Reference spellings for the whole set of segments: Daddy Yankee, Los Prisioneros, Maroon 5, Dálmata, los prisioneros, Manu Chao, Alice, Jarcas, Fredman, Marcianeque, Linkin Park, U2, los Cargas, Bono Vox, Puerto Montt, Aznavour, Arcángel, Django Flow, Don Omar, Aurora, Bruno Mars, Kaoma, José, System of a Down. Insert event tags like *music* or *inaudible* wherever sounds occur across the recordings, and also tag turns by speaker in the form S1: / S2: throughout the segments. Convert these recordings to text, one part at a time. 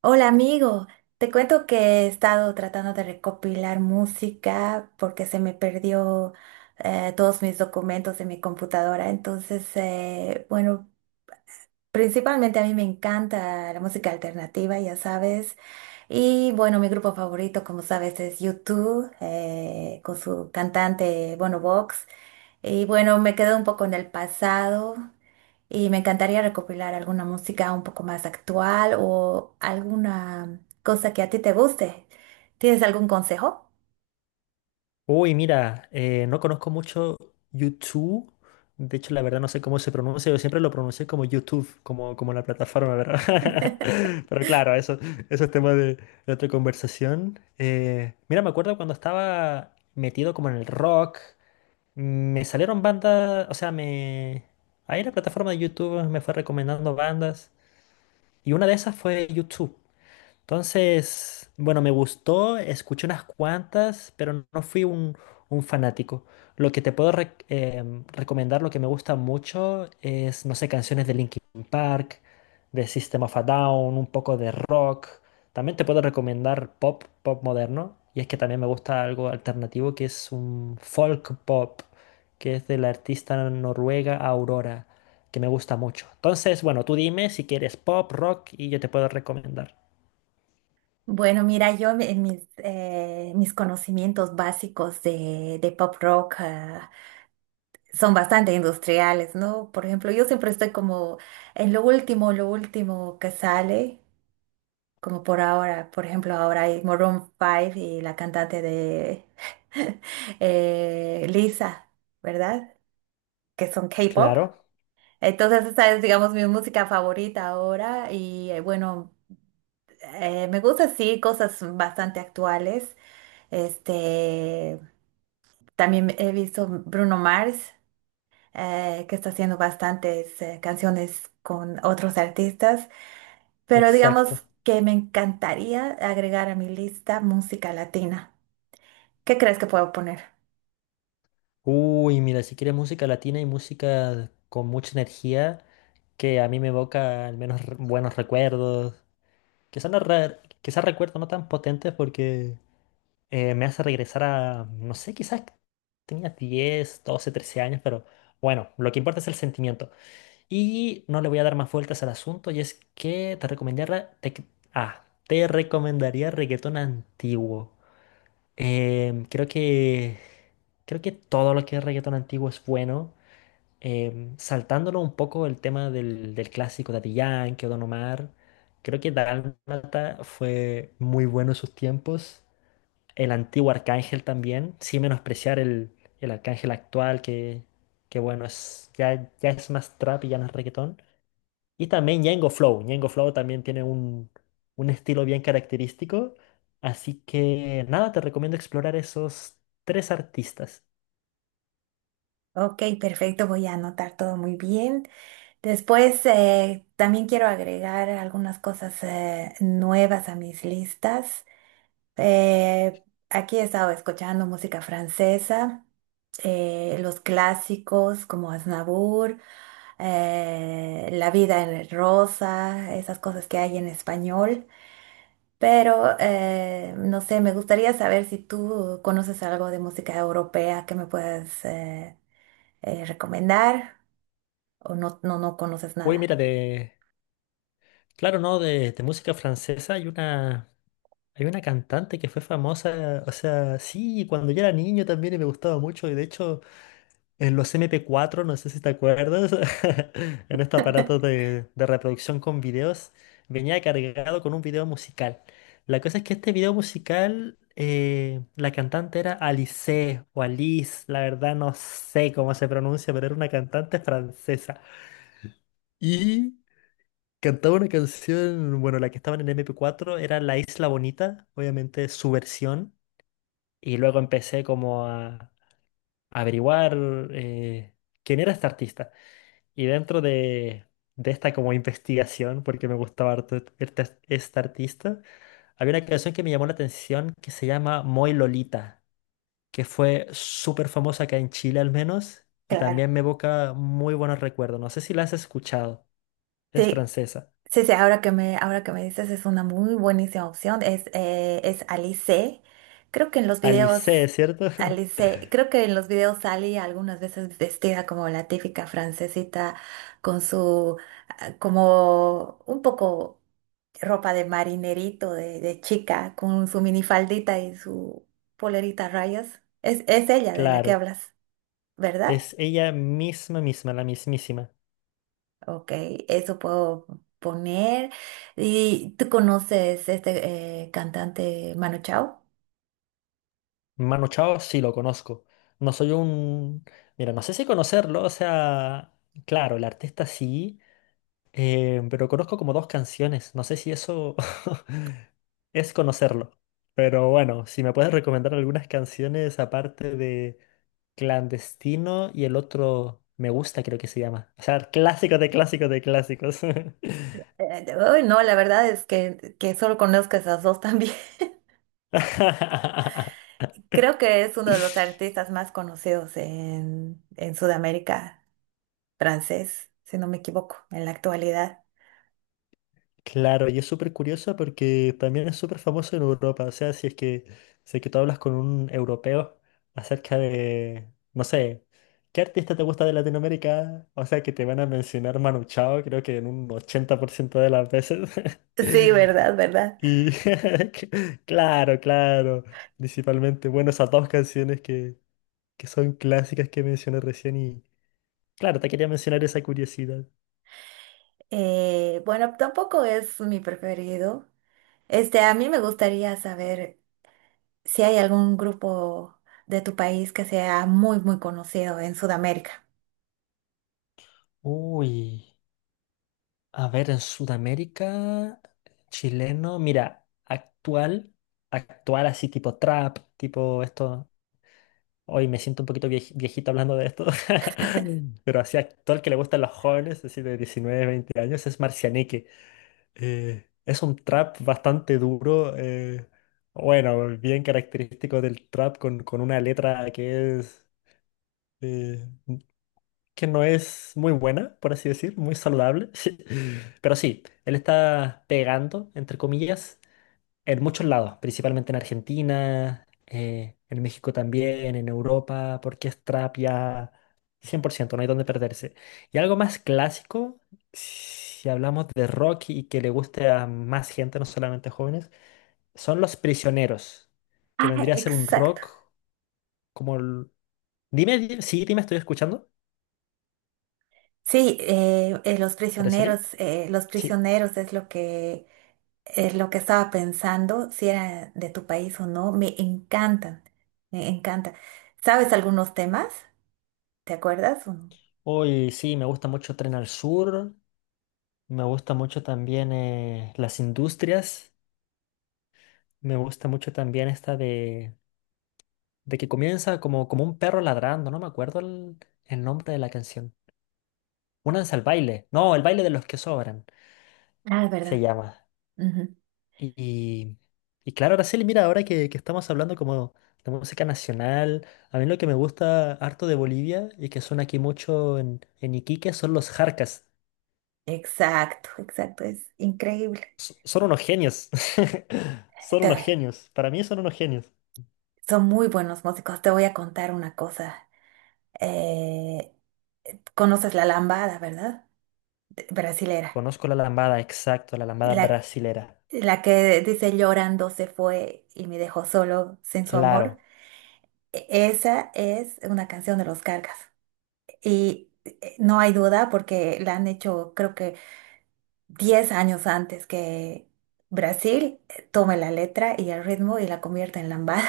S1: Hola amigo, te cuento que he estado tratando de recopilar música porque se me perdió todos mis documentos de mi computadora. Entonces, bueno, principalmente a mí me encanta la música alternativa, ya sabes. Y bueno, mi grupo favorito, como sabes, es U2 con su cantante, Bono Vox. Y bueno, me quedo un poco en el pasado. Y me encantaría recopilar alguna música un poco más actual o alguna cosa que a ti te guste. ¿Tienes algún consejo?
S2: Uy, mira, no conozco mucho YouTube. De hecho, la verdad no sé cómo se pronuncia. Yo siempre lo pronuncié como YouTube, como la plataforma, ¿verdad? *laughs* Pero claro, eso es tema de otra conversación. Mira, me acuerdo cuando estaba metido como en el rock, me salieron bandas, o sea, Ahí la plataforma de YouTube me fue recomendando bandas y una de esas fue YouTube. Entonces, bueno, me gustó, escuché unas cuantas, pero no fui un fanático. Lo que te puedo recomendar, lo que me gusta mucho es, no sé, canciones de Linkin Park, de System of a Down, un poco de rock. También te puedo recomendar pop, pop moderno. Y es que también me gusta algo alternativo que es un folk pop, que es de la artista noruega Aurora, que me gusta mucho. Entonces, bueno, tú dime si quieres pop, rock y yo te puedo recomendar.
S1: Bueno, mira, yo en mis, mis conocimientos básicos de pop rock son bastante industriales, ¿no? Por ejemplo, yo siempre estoy como en lo último que sale, como por ahora, por ejemplo, ahora hay Maroon 5 y la cantante de *laughs* Lisa, ¿verdad? Que son K-pop.
S2: Claro,
S1: Entonces esa es, digamos, mi música favorita ahora y bueno, me gusta sí cosas bastante actuales. Este, también he visto Bruno Mars, que está haciendo bastantes canciones con otros artistas, pero digamos
S2: exacto.
S1: que me encantaría agregar a mi lista música latina. ¿Qué crees que puedo poner?
S2: Uy, mira, si quieres música latina y música con mucha energía, que a mí me evoca al menos buenos recuerdos, quizás no quizás recuerdos no tan potentes porque me hace regresar a, no sé, quizás tenía 10, 12, 13 años, pero bueno, lo que importa es el sentimiento. Y no le voy a dar más vueltas al asunto y es que te recomendaría reggaetón antiguo. Em, creo que creo que todo lo que es reggaetón antiguo es bueno. Saltándolo un poco el tema del clásico Daddy Yankee o Don Omar, creo que Dálmata fue muy bueno en sus tiempos. El antiguo Arcángel también, sin menospreciar el Arcángel actual que bueno, es, ya es más trap y ya no es reggaetón. Y también Django Flow. Django Flow también tiene un estilo bien característico. Así que nada, te recomiendo explorar esos tres artistas.
S1: Ok, perfecto, voy a anotar todo muy bien. Después, también quiero agregar algunas cosas nuevas a mis listas. Eh, aquí he estado escuchando música francesa, los clásicos como Aznavour, La vida en rosa, esas cosas que hay en español. Pero, no sé, me gustaría saber si tú conoces algo de música europea que me puedas recomendar o no, no, no conoces
S2: Uy,
S1: nada.
S2: mira, de. Claro, no, de música francesa hay una. Hay una cantante que fue famosa. O sea, sí, cuando yo era niño también y me gustaba mucho. Y de hecho. En los MP4, no sé si te acuerdas, *laughs* en este aparato de reproducción con videos, venía cargado con un video musical. La cosa es que este video musical, la cantante era Alice o Alice, la verdad no sé cómo se pronuncia, pero era una cantante francesa. Y cantaba una canción, bueno, la que estaba en el MP4 era La Isla Bonita, obviamente su versión. Y luego empecé como a, averiguar eh, quién era esta artista. Y dentro de esta como investigación, porque me gustaba harto este artista, había una canción que me llamó la atención que se llama Moy Lolita, que fue súper famosa acá en Chile al menos, y
S1: Claro.
S2: también me evoca muy buenos recuerdos. No sé si la has escuchado, es
S1: Sí.
S2: francesa.
S1: Sí, sí, ahora que me dices es una muy buenísima opción. Es Alice. Creo que en los
S2: Alice,
S1: videos,
S2: ¿cierto? *laughs*
S1: Alice, creo que en los videos salí algunas veces vestida como la típica francesita con su, ah, como un poco ropa de marinerito, de chica, con su minifaldita y su polerita a rayas. Es ella de la que
S2: Claro,
S1: hablas, ¿verdad?
S2: es ella misma, misma, la mismísima.
S1: Ok, eso puedo poner. ¿Y tú conoces este cantante Manu Chao?
S2: Manu Chao sí lo conozco. No soy un... Mira, no sé si conocerlo, o sea, claro, el artista sí. Pero conozco como dos canciones, no sé si eso *laughs* es conocerlo. Pero bueno, si me puedes recomendar algunas canciones aparte de Clandestino y el otro Me Gusta, creo que se llama. O sea, clásicos de clásicos de clásicos.
S1: Uy, no, la verdad es que solo conozco esas dos también. *laughs*
S2: *laughs*
S1: Creo que es uno de los artistas más conocidos en Sudamérica, francés, si no me equivoco, en la actualidad.
S2: Claro, y es súper curioso porque también es súper famoso en Europa. O sea, si es que tú hablas con un europeo acerca de, no sé, ¿qué artista te gusta de Latinoamérica? O sea, que te van a mencionar Manu Chao, creo que en un 80% de las veces.
S1: Sí,
S2: *laughs*
S1: verdad, verdad.
S2: Y *laughs* claro, claro, principalmente, bueno, esas dos canciones que son clásicas que mencioné recién y, claro, te quería mencionar esa curiosidad.
S1: Bueno, tampoco es mi preferido. Este, a mí me gustaría saber si hay algún grupo de tu país que sea muy, muy conocido en Sudamérica.
S2: Uy. A ver, en Sudamérica, chileno, mira, actual, actual así tipo trap, tipo esto. Hoy me siento un poquito viejito hablando de esto, *laughs* Mm. Pero así actual que le gustan los jóvenes, así de 19 20 años, es Marcianeque. Es un trap bastante duro, bueno, bien característico del trap con una letra que es... eh, que no es muy buena, por así decir, muy saludable. *laughs* Pero sí, él está pegando, entre comillas, en muchos lados, principalmente en Argentina, en México también, en Europa, porque es trap ya 100%, no hay donde perderse. Y algo más clásico, si hablamos de rock y que le guste a más gente, no solamente jóvenes, son Los Prisioneros, que
S1: Ah,
S2: vendría a ser un
S1: exacto.
S2: rock como el... Dime, sí, dime, estoy escuchando,
S1: Sí,
S2: ¿parecería?
S1: los prisioneros es lo que estaba pensando, si era de tu país o no. Me encantan, me encantan. ¿Sabes algunos temas? ¿Te acuerdas o no?
S2: Hoy sí, me gusta mucho Tren al Sur, me gusta mucho también las industrias, me gusta mucho también esta de que comienza como, como un perro ladrando, no me acuerdo el nombre de la canción. Únanse al baile, no, el baile de los que sobran
S1: Ah,
S2: se
S1: verdad.
S2: llama.
S1: Ujú.
S2: Y, y, y claro, Araceli, mira, ahora que estamos hablando como de música nacional, a mí lo que me gusta harto de Bolivia y que suena aquí mucho en Iquique son los jarcas.
S1: Exacto, exacto. Es increíble.
S2: Son unos genios. *laughs* Son unos
S1: Te-
S2: genios. Para mí son unos genios.
S1: son muy buenos músicos. Te voy a contar una cosa. Eh, ¿Conoces la lambada, verdad? De- Brasilera.
S2: Conozco la lambada, exacto, la lambada
S1: La,
S2: brasilera.
S1: la que dice llorando se fue y me dejó solo sin su amor.
S2: Claro.
S1: E- esa es una canción de los Cargas. Y no hay duda porque la han hecho creo que 10 años antes que Brasil tome la letra y el ritmo y la convierta en lambada,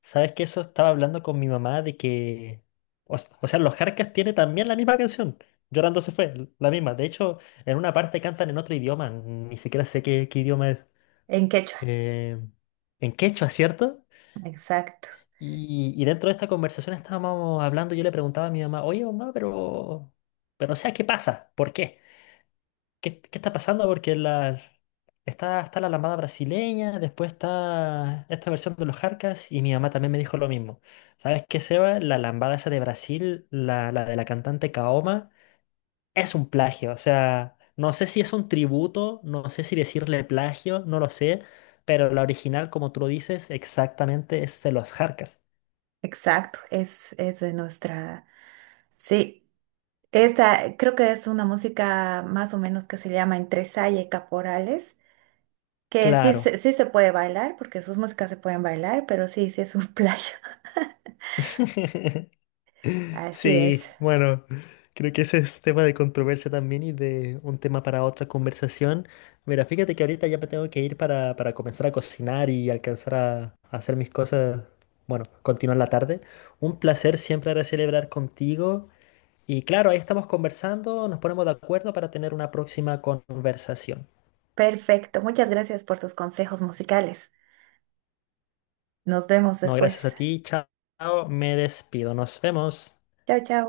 S2: ¿Sabes que eso estaba hablando con mi mamá de que... O, o sea, los Jarcas tiene también la misma canción. Llorando se fue, la misma. De hecho, en una parte cantan en otro idioma. Ni siquiera sé qué, qué idioma es.
S1: *laughs* en quechua.
S2: Eh, en quechua, ¿cierto?
S1: Exacto,
S2: Y dentro de esta conversación estábamos hablando, yo le preguntaba a mi mamá, oye mamá, pero... Pero o sea, ¿qué pasa? ¿Por qué? ¿Qué está pasando? Porque está la lambada brasileña, después está esta versión de los Jarcas y mi mamá también me dijo lo mismo. ¿Sabes qué, Seba? La lambada esa de Brasil, la de la cantante Kaoma, es un plagio. O sea, no sé si es un tributo, no sé si decirle plagio, no lo sé, pero la original, como tú lo dices, exactamente es de los Jarcas.
S1: exacto. Es de nuestra... Sí. Esta creo que es una música más o menos que se llama entre saya y caporales, que
S2: Claro.
S1: sí se puede bailar, porque sus músicas se pueden bailar, pero sí, sí es un *laughs* playo.
S2: *laughs*
S1: Así es.
S2: Sí, bueno, creo que ese es tema de controversia también y de un tema para otra conversación. Mira, fíjate que ahorita ya me tengo que ir para, comenzar a cocinar y alcanzar a hacer mis cosas, bueno, continuar la tarde. Un placer siempre ahora celebrar contigo y claro, ahí estamos conversando, nos ponemos de acuerdo para tener una próxima conversación.
S1: Perfecto. Muchas gracias por tus consejos musicales. Nos vemos
S2: No, gracias
S1: después.
S2: a ti, chao, me despido, nos vemos.
S1: Chao, chao.